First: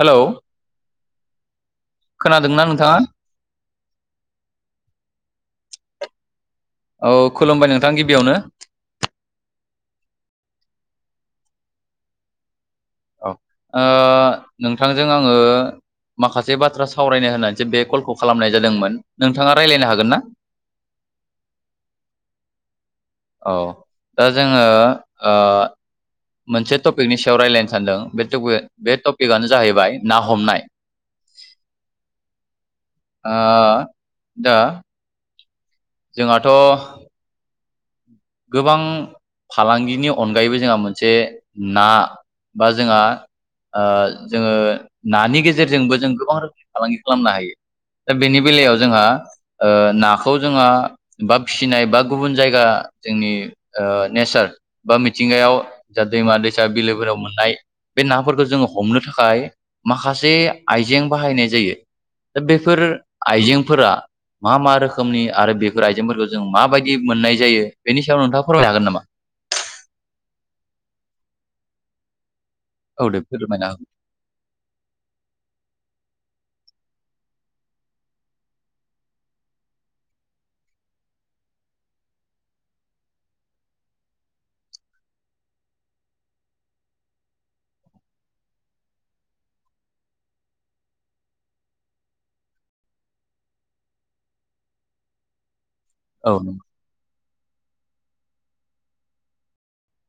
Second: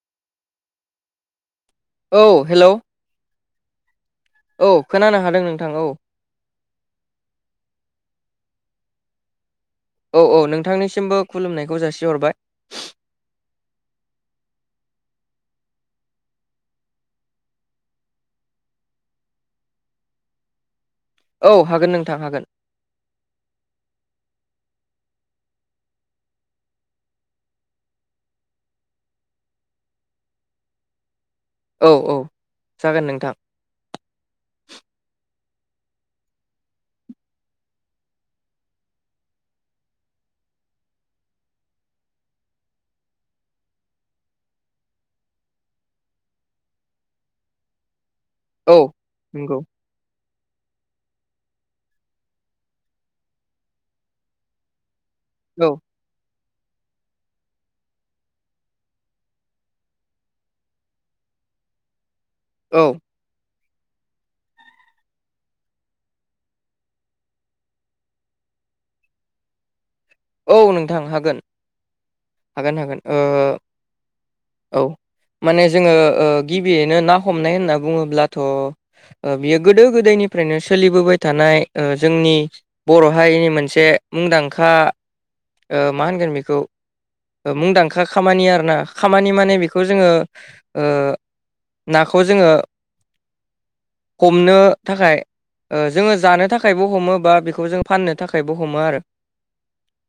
Hello. औ खोनादोंना hello नोंथाङा? औ खोनानो हादों नोंथां औ औ खुलुमबाय नोंथां गिबियावनो औ औ नोंथांनिसिमबो खुलुमनायखौ जासिहरबाय औ ओ नोंथांजों आङो माखासे बाथ्रा सावरायनो होननानैसो बे कलखौ खालामनाय जादोंमोन नोंथाङा रायलायनो हागोन ना। [inaudible] औ हागोन नोंथां हागोन। औ दा जोङो ओ मोनसे टपिकनि सायाव रायज्लायनो सानदों बेटपि बे टपिकआनो जाहैबाय ना हमनाय औ औ जागोन नोंथां आ दा जोंहाथ' गोबां फालांगिनि अनगायैबो जोंहा मोनसे ना बा जोंहा ओ जोङो नानि गेजेरजोंबो जों गोबां रोखोमनि फालांगि खालामनो हायो। दा बेनि औ बेलायाव जोंहा नंगौ ओ ना खौ जोंहा बा फिसिनाय बा गुबुन जायगा जोंनि ओ नेचार बा मिथिंगायाव औ जा दैमा दैसा बिलोफोराव मोननाय बे नाफोरखौ जोङो हमनो थाखाय माखासे आइजें बाहायनाय जायो दा बेफोर औ आइजेंफोरा मा मा रोखोमनि आरो बेफोर आइजेंफोरखौ जों माबायदि मोननाय जायो बेनि सायाव नोंथाङा फोरमायनो हागोन नामा औ नोंथां हागोन-हागोन-हागोन औ दे ओ फोरमायना हो औ माने जोङो ओ गिबियैनो ना हमनाय होनना बुङोब्लाथ' ओ बियो गोदो गोदायनिफ्रायनो सोलिबोबाय थानाय ओ जोंनि बर' हारिनि मोनसे मुंदांखा ओ मा होनगोन बेखौ मुंदांखा खामानि आरोना खामानि माने बेखौ जोङो ओ नाखौ जोङो हमनो थाखाय जोङो औ जानो नंगौ थाखायबो हमो बा बेखौ जों फाननो थाखायबो हमो आरो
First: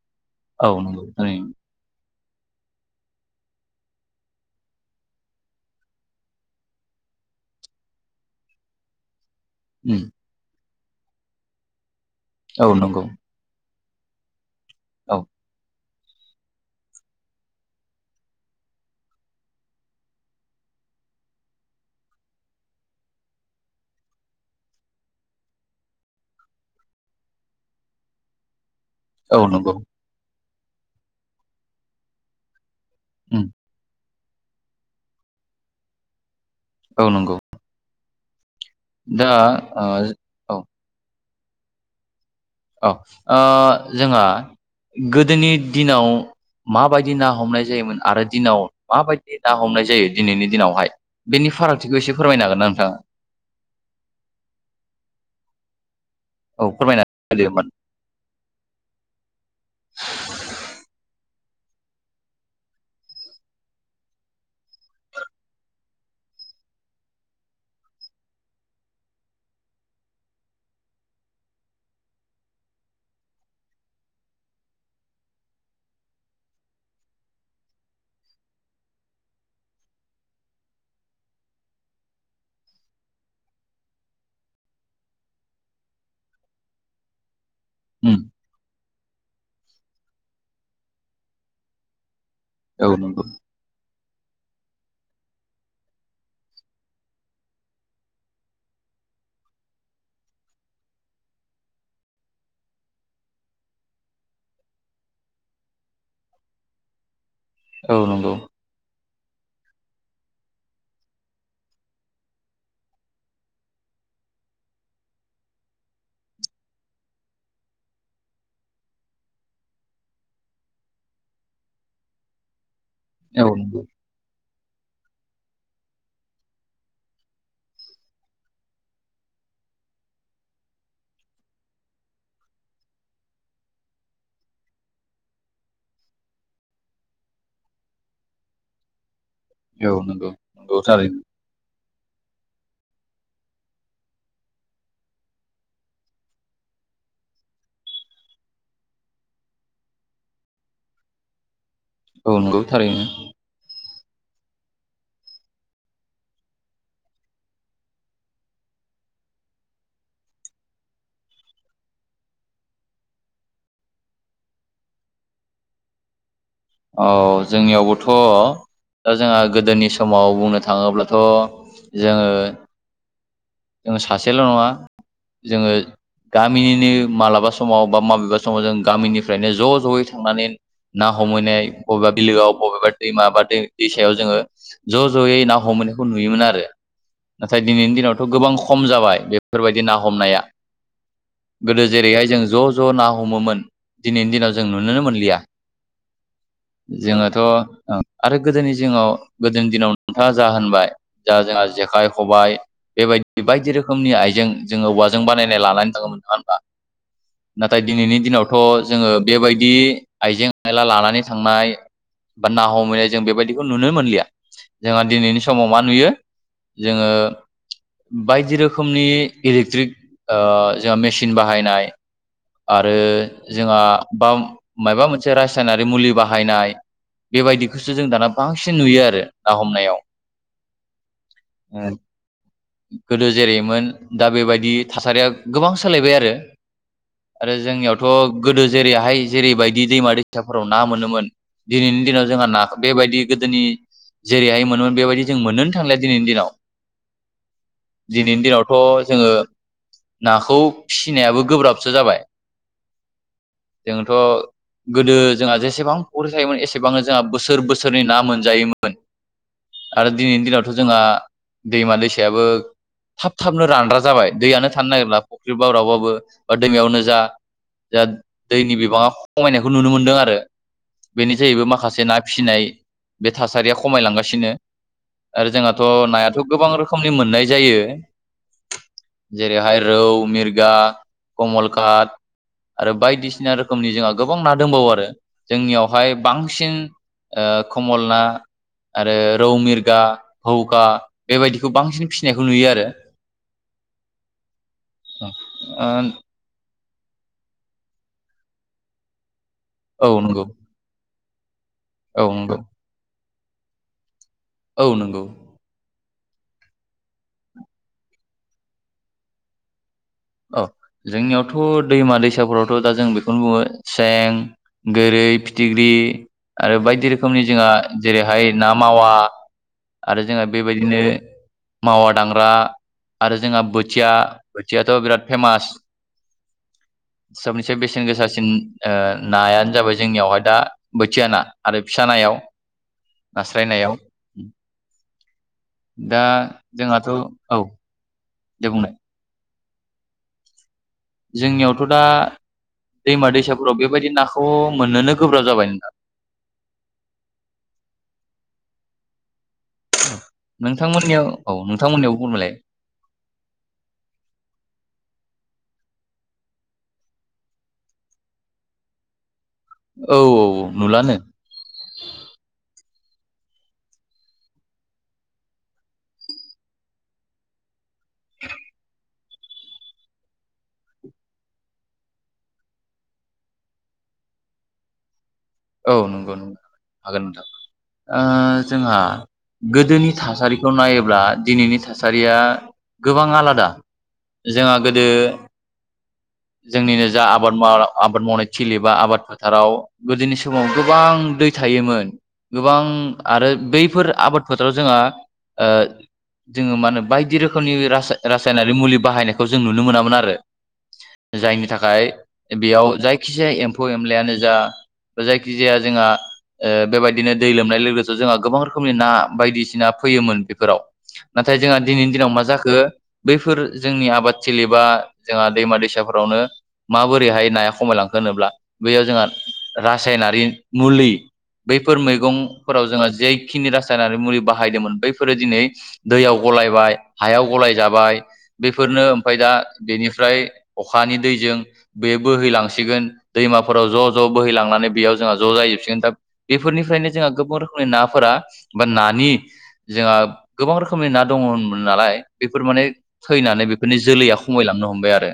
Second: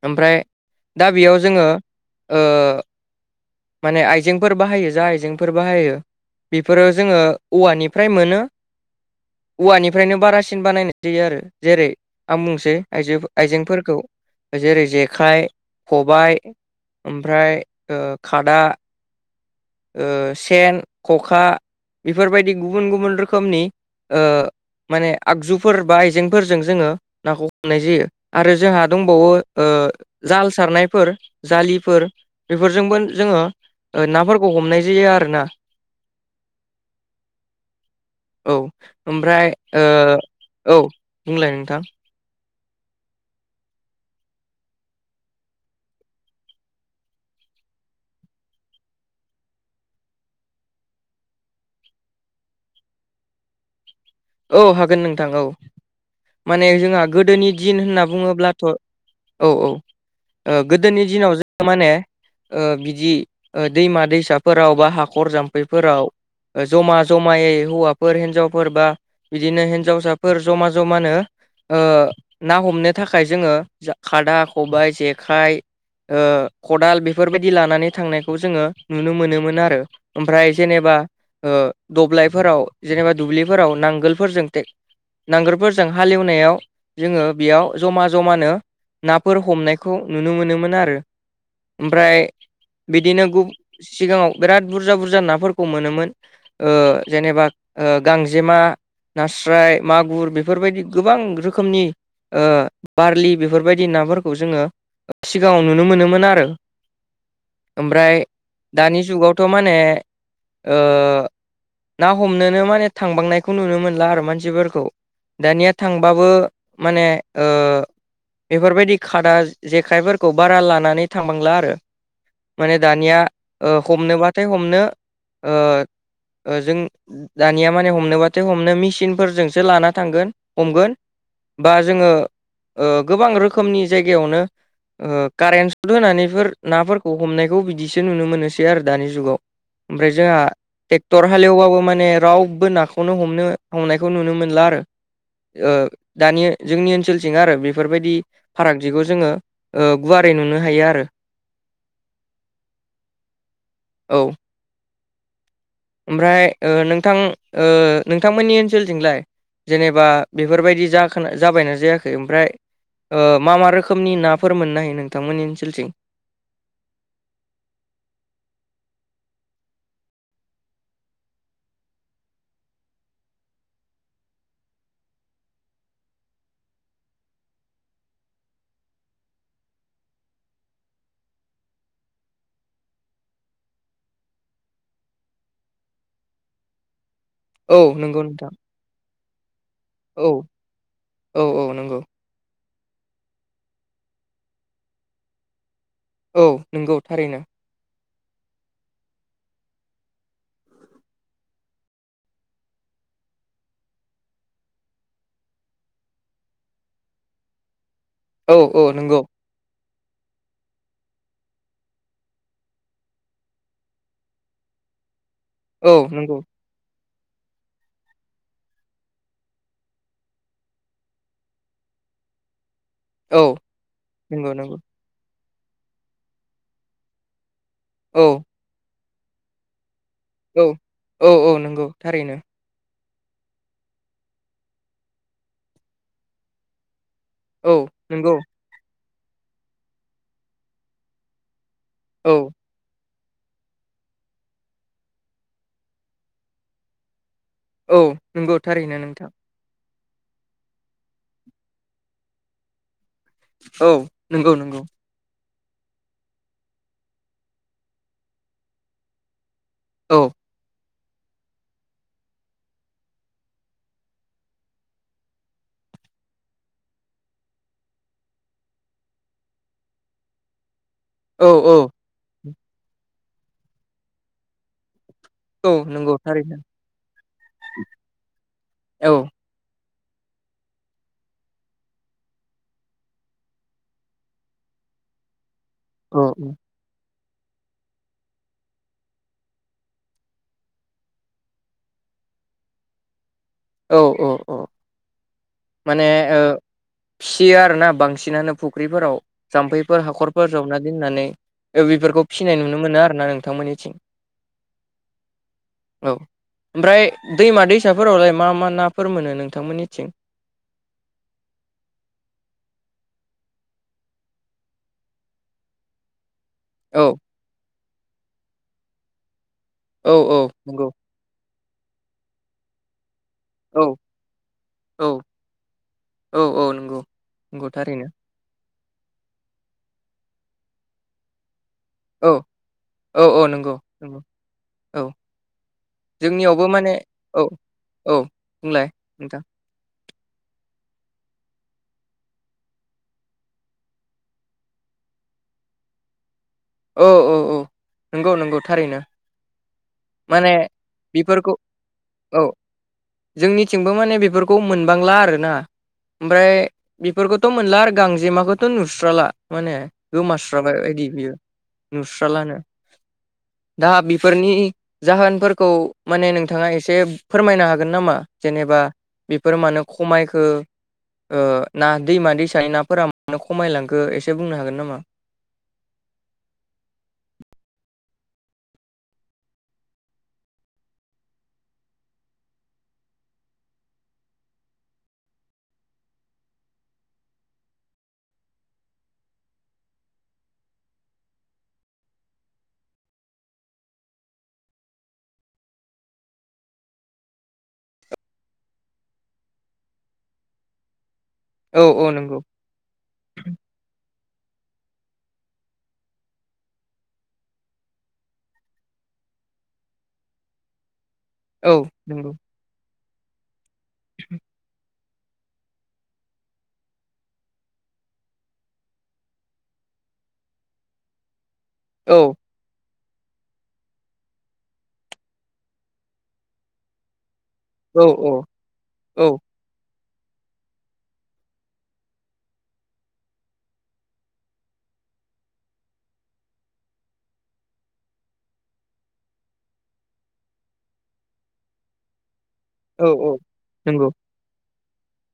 ओमफ्राय औ नंगौ दा बेयाव थारैनो जोङो ओ माने आइजेंफोर बाहायो जा आइजेंफोर बाहायो बेफोरो जोङो औवानिफ्राय मोनो उम औवानिफ्रायनो बारासिन बानायनाय जायो आरो जेरै आं औ बुंसै नंगौ आइजो आइजेंफोरखौ जेरै औ जेखाइ खबाय ओमफ्राय ओ खादा ओ सेन ख'खा बेफोरबायदि गुबुन-गुबुन रोखोमनि ओ माने आगजुफोर बा आइजेंफोरजों जोङो नाखौ हमनाय जायो आरो जोंहा दंबावो औ ओ नंगौ जाल सारनायफोर जालिफोर बेफोरजोंबो जोङो उम ओ नाफोरखौ हमनाय जायो आरो ना। औ नंगौ औ दा ओमफ्राय ओ औ बुंलाय नोंथां। औ ओ जोंहा गोदोनि दिनाव माबायदि ना हमनाय जायोमोन आरो दिनाव माबायदि ना हमनाय जायो दिनैनि दिनावहाय बेनि फारागथिखौ एसे फोरमायनो हागोन ना नोंथाङा औ हागोन नोंथां औ औ माने जोंहा फोरमायना गोदोनि दिन होनना बुङोब्लाथ' औ औ ओ गोदोनि दिनाव जों माने बिदि दैमा दैसाफोराव बा हाखर जाम्फैफोराव ओ जमा जमायै हौवाफोर हिन्जावफोर बा बिदिनो हिनजावसाफोर ज'मा ज'मानो ओ ना हमनो थाखाय जोङो खादा खबायाइ जेखाइ ओ खदाल बेफोरबायदि लानानै थांनायखौ जोङो नुनो मोनोमोन आरो ओमफ्राय जेनेब ओ दब्लायफोराव जेनेबा दुब्लिफोराव नां नांगोलफोरजों टेक नांगोलफोरजों हालेवनायाव जोङो बेयाव ज'मा-ज'मानो नाफोर हमनायखौ नुनो मोनोमोन आरो ओमफ्राय होदो होमबा उम औ नंगौ बिदिनो गुब सिगाङाव बिराद बुरजा-बुरजा नाफोरखौ मोनोमोन। ओ जेनेबा ओ गांजेमा नास्राय मागुर बेफोरबायदि गोबां रोखोमनि ओ बारलि बेफोरबायदि नाफोरखौ जोङो सिगाङाव नुनो मोनोमोन आरो [inaudible] ओमफ्राय नंगौ दानि जुगावथ' माने ओ‌ ना हमनोनो माने थांबांनाय खौ नुनो मोनला आरो मानसिफोरखौ दानिया थांबाबो माने ओ बेफोरबायदि खादा जेखाइफोरखौ बारा लानानै थांबांला आरो माने दानिया औ ओ नंगौ हमनोबा हथाय हमनो ओ जों दानिया माने हमनोबा जों हमनो मेसिनफोरजोंसो लाना थांगोन हमगोन बा जोङो ओ गोबां रोखोमनि जायगायावनो ओ कारेन्ट सट होनानैफोर नाफोरखौ हमनायखौ बिदिसो नुनो मोनोसै आरो दानि जुगाव। औ ओमफ्राय नंगौ जोंहा नंगौ थारैनो ट्रेक्टर हालेवबाबो माने रावबो ना खौनो हमनो हमनायखौ नुनो मोनला आरो ओ दानि जोंनि ओनसोलथिं आरो बेफोरबायदि फारागथिखौ जोङो गुवारै नुनो हायो आरो। औ नंगौ थारैनो औ ओमफ्राय ओ नोंथां ओ नोंथांमोननि ओनसोलथिंलाय? जेनेबा बेफोरबायदि जा जाबायना जायाखै ओमफ्राय ओ मा मा रोखोमनि नाफोर मोननो हायो नोंथांमोननि ओनसोलथिं? औ जोंनियावबोथ' दा जोंहा गोदोनि समाव बुंनो थाङोब्लाथ' जोङो जों सासेल' नङा जोङो गामिनिनो मालाबा समाव बा माबेबा समाव जों गामिनिफ्रायनो ज' ज'यै थांनानै ना हमहैनाय बबेबा बिलोआव बबेबा दैमा बा दै दैसायाव जोङो ज' ज'यै ना हमैनायखौ नुयोमोन आरो नाथाय औ दिनैनि नंगौ दिनावथ' नोंथां गोबां खम जाबाय बे फोरबायदि ना औ हमनाया औ औ गोदो नंगौ जेरैहाय जों ज' ज' ना हमोमोन दिनैनि दिनाव जों नुुनोनो मोनलिया। औ नंगौ जोङोथ' थारैनो आरो गोदोनि जिङाव गोदोनि दिनाव नोंथाङा जा होनबाय जा जोंहा जेखाइ, ख'बाइ बेबायदि बायदि रोखोमनि आइजें जोङो औवाजों बानायनानै लानानै थाङोमोन नङा होनबा नाथाय दिनैनि औ दिनावथ' औ जोङो नंगौ बेबायदि आइजें आयला लानानै थांनाय बा ना हमहैनाय जों बेबायदिखौ नुनो मोनलिया जोंहा दिनैनि समाव मा औ नुयो नंगौ जोङो बायदि रोखोमनि इलेक्ट्रिक ओ जोंहा मेसिन बाहायनाय आरो औ जोंहा बा नंगौ नंगौ माबा मोनसे रासायनारि मुलि बाहायनाय बेबायदिखोसो जों औ दाना बांसिन नुयो आरो ना हमनायाव। औ औ औ नंगौ थारैनो गोदो जेरैमोन दा बेबायदि थासारिया गोबां सोलायबाय आरो आरो औ जोंनियावथ' नंगौ गोदो जेरैहाय जेरैबायदि दैमा दैसाफोराव ना मोनोमोन दिनैनि दिनाव औ जोंहा नाखौ बेबायदि गोदोनि जेरैहाय मोनोमोन बेबायदि जों मोननोनो थांलिया दिनैनि दिनाव। औ दिनैनि नंगौ दिनावथ' थारैनो नोंथां जोंङो नाखौ फिसिनायाबो गोब्राबसो जाबाय। औ जोंथ' नंगौ नंगौ गोदो जोंहा जेसेबां फख्रि थायोमोन एसेबांनो जोंहा बोसोर बोसोरनि ना मोनजायोमोन आरो औ दिनैनि दिनावथ' जोंहा दैमा दैसायाबो थाब थाबनो रानग्रा जाबाय दैयानो थानो नागिरला फुख्रि बाव रावबाबो बा दैमायावनो जा जाट दैनि बिबाङा खमायनायखौ नुनो मोनदों आरो। बेनि औ जाहैबो औ माखासे ना फिसिनाय बे थासारिया खमायलांगासिनो। आरो औ जोंहाथ' नंगौ नायाथ' थारैनो गोबां रोखोमनि मोननाय जायो। औ जेरैहाय रौ मिरगा कमलकात आरो बायदिसिना रोखोमनि जोंहा गोबां ना दंबावो आरो जोंनियावहाय औ बांसिन कमलना आरो रौ मिरगा हौखा बेबायदि बेखौ बांसिन फिसिनायखौ नुयो आरो। औ औ। औ [unintelligible] माने ओ फियो आरोना बांसिनानो फुख्रिफोराव। जाम्फैफोर औ नंगौ हाखरफोर जावना दोननानै औ बेफोरखौ फिसिनाय नंगौ नुनो मोनो आरो ना नोंथांमोननिथिं। औ नंगौ। औ ओमफ्राय दैमा दैसाफोरावलाय मा मा नाफोर मोनो नोंथांमोननिथिं? औ जोंनियावथ' दैमा दैसाफोरावथ' दा जों बेखौनो बुंङो सें गोरै फिथिख्रि आरो औ बायदि रोखोमनि जोंहा जेरैहाय ना मावा औ आरो औ जोंहा नंगौ बेबायदिनो मावा दांग्रा आरो जोंहा औ बोथिया बोथिया औ बिराद फेमास औ औ नंगौ नंगौ सबनिसे बेसेन थारैनो गोसा सासिन नायानो जाबाय जोंनियावहाय दा बोथिया ना। आरो फिसा औ नायाव औ औ नास्राय नंगौ नायाव नंगौ औ दा जोंनियावबो माने औ औ दे बुंलाय बुंनाय नोंथां। जोंनियावथ' दा दैमा दैसाफोराव बेबायदि नाखौ मोननोनो गोब्राब जाबाय नोंथां। औ औ औ नंगौ नंगौ थारैनो। माने नोंथांमोननियाव बेफोरखौ औ नोंथांमोननियाव औ बुंमोनलाय। जोंनिथिंबो माने बेफोरखौ मोनबांला आरोना। ओमफ्राय बेफोरखौथ' मोनला आरो गांजेमाखौथ' नुस्राला। माने औ औ गोमास्राबाय बायदि नुलानो बियो नुस्रालानो। दा बेफोरनि जाहोनफोरखौ माने नोंथाङा एसे फोरमायनो हागोन नामा जेनेबा बेफोर मानो खमायखो? ओ ना दैमा दैसानि नाफोरा मानो खमायलांखो एसे बुंनो हागोन नामा? औ नंगौ न हागोन नोंथां ओ जोंहा गोदोनि थासारिखौ नायोब्ला दिनैनि थासारिया गोबां आलादा। जोंहा गोदो जोंनिनो जा आबाद माव आबाद मावनाय थिलि बा आबाद फोथाराव गोदोनि समाव गोबां दै थायोमोन गोबां आरो बैफोर आबाद फोथाराव जोंहा ओ जोंङो मा होनो बायदि रोखोमनि रासाय रासायनारि मुलि बाहायनायखौ जों नुनो मोनामोन आरो। जायनि औ औ थाखाय नंगौ बेयाव जायखिजाया एम्फौ एनलायानो जा जायखिजाया जोंहा ओ बेबायदिनो दै लोमनाय लोगो लोगोसे जोंहा गोबां रोखोमनि ना बायदिसिना फैयोमोन बेफोराव। नाथाय औ जोंहा दिनैनि दिनाव नंगौ मा जाखो बैफोर जोंनि आबादथिलि बा जोंहा दैमा-दैसाफोरावनो माबोरैहाय नाया खमायलांखो होनोब्ला बेयाव जोंहा रासायनारि मुलि बैफोर औ मैगं फोराव जोङो जेखिनि रासायनारि मुलि बाहायदोंमोन बैफोरो दिनै दैयाव गलायबाय हायाव औ गलायजाबाय औ बेफोरनो औ ओमफाय दा बेनिफ्राय अखानि दैजों बे बोहैलांसिगोन दैमाफोराव ज ज बोहैलांनानै बेयाव जोंहा ज जाहैजोबसिगोन दा बेफोरनिफ्रायनो जोंहा गोबां रोखोमनि नाफोरा बा नानि जोंहा गोबां रोखोमनि ना दङमोन नालाय बेफोर माने औ औ थैनानै बेफोरनि नंगौ जोलैया खमायलांनो हमबाय आरो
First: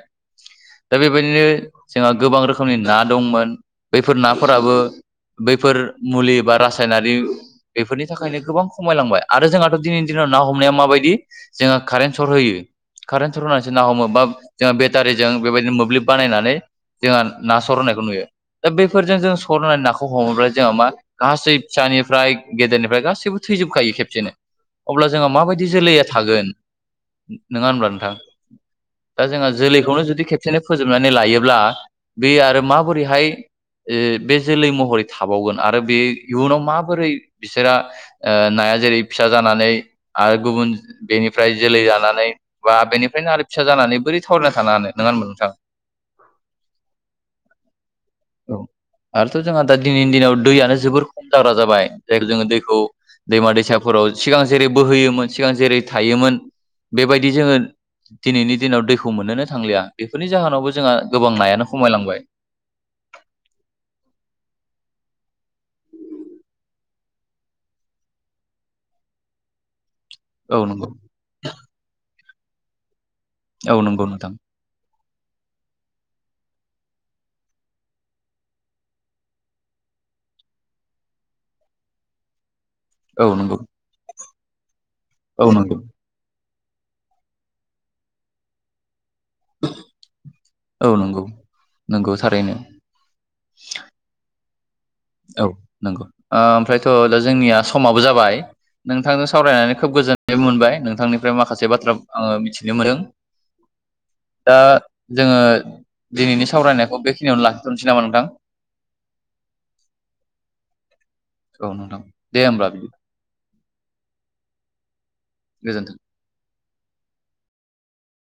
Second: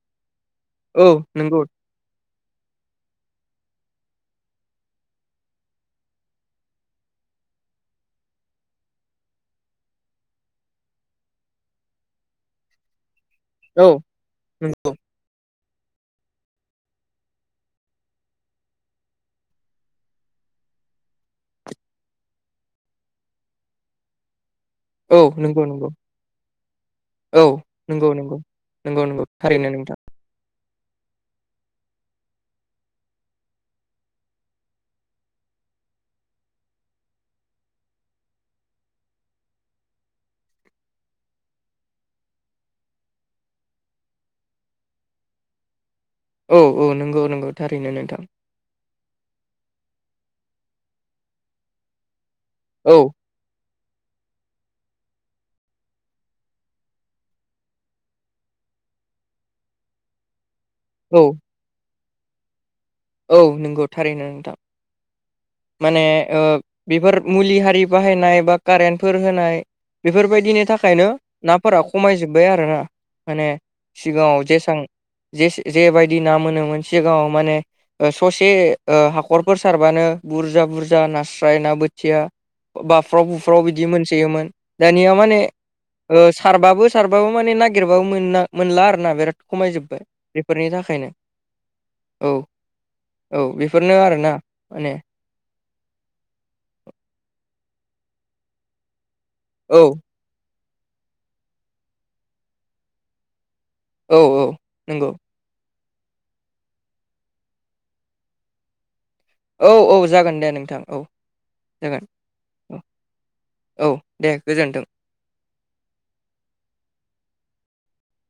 दा औ बेबायदिनो नंगौ जोंहा गोबां रोखोमनि ना दंमोन बैफोर नाफोराबो बैफोर मुलि बा रासायनारि बेफोरनि थाखायनो गोबां खमायलांबाय आरो जोंहाथ' दिनैनि दिनाव ना हमनाया माबायदि जोङो कारेन्ट सर्ट होयो कारेन्ट सर्ट होनानैसो ना औ हमो बा जोङा बेटारि जों बेबायदिनो मोब्लिब बानायनानै जोंहा ना सर होननायखौ नुयो। दा बेफोरजों जों सर होननानै नाखौ हमोब्ला जोंहा मा गासै फिसानिफ्राय गेदेरनिफ्राय गासैबो थैजोबखायो खेबसेनो। अब्ला औ जोंहा नंगौ माबायदि नंगौ जोलैया थागोन औ नङा होनब्ला नंगौ नोंथां? नंगौ नंगौ नंगौ दा जोंहा थारैनो नोंथां जोलैखौनो जुदि खेब खेबसेनो फोजोबनानै लायोब्ला बे आरो माबोरैहाय बे जोलै महरै थाबावगोन आरो बे इयुनाव माबोरै बिसोरा ओ नाया जेरै फिसा जानानै आरो गुबुन बेनिफ्राय जोलै जानानै बा बेनिफ्रायनो आरो फिसा जानानै बोरै थावरिना थानो हानो नङा होमबा नोंथां। औ औ नंगौ नंगौ थारैनो नोंथां। औ आरोथ' जोंहा दा दिनैनि दिनाव दैयानो जोबोर खम जाग्रा जाबाय जायखौ जोङो दैखौ औ दैमा दैसाफोराव सिगां जेरै बोहोयोमोन सिगां जेरै थायोमोन बेबायदि जोङो दिनैनि दिनाव दैखौ मोननोनो थांलिया बेफोरनि जाहोनावबो जोंहा औ गोबां नायानो खमायलांबाय। औ नंगौ थारैनो नोंथां। माने ओ बेफोर मुलि हारि बाहायनाय बा कारेन्टफोर होनाय बेफोरबायदिनि औ नंगौ थाखायनो नाफोरा खमायजोब्बाय आरो ना। माने औ नंगौ नोंथां सिगाङाव जेसां जे जेबायदि ना मोनोमोन सिगाङाव माने ओ ससे ओ हाखरफोर सारबानो बुरजा बुरजा नास्राय ना बोथिया औ नंगौ बाफ्राव-बुफ्राव बिदि मोनसोयोमोन दानिया माने औ नंगौ ओ सारबाबो सारबाबो माने नागिरबाबो मोना मोनला आरो ना बिराद। खमायजोब्बाय बेफोरनि औ थाखायनो नंगौ नंगौ औ। थारैनो औ बेफोरनो आरोना माने। औ नंगौ ओ ओमफ्रायथ' दा जोंनिया समाबो जाबाय नोंथांजों सावरायनानै औ खोब गोजोन जे मोनबाय नोंथांनिफ्राय माखासे बाथ्रा आङो मिथिनो मोनदों। औ औ दा नंगौ जोङो दिनैनि सावरायनायखौ बेखिनियावनो लाखिथ'नोसै नामा नोंथां। औ औ जागोन दे नोंथां औ। औ नोंथां जागोन दे होमबा। औ औ दे गोजोनथों। गोजोन्थों।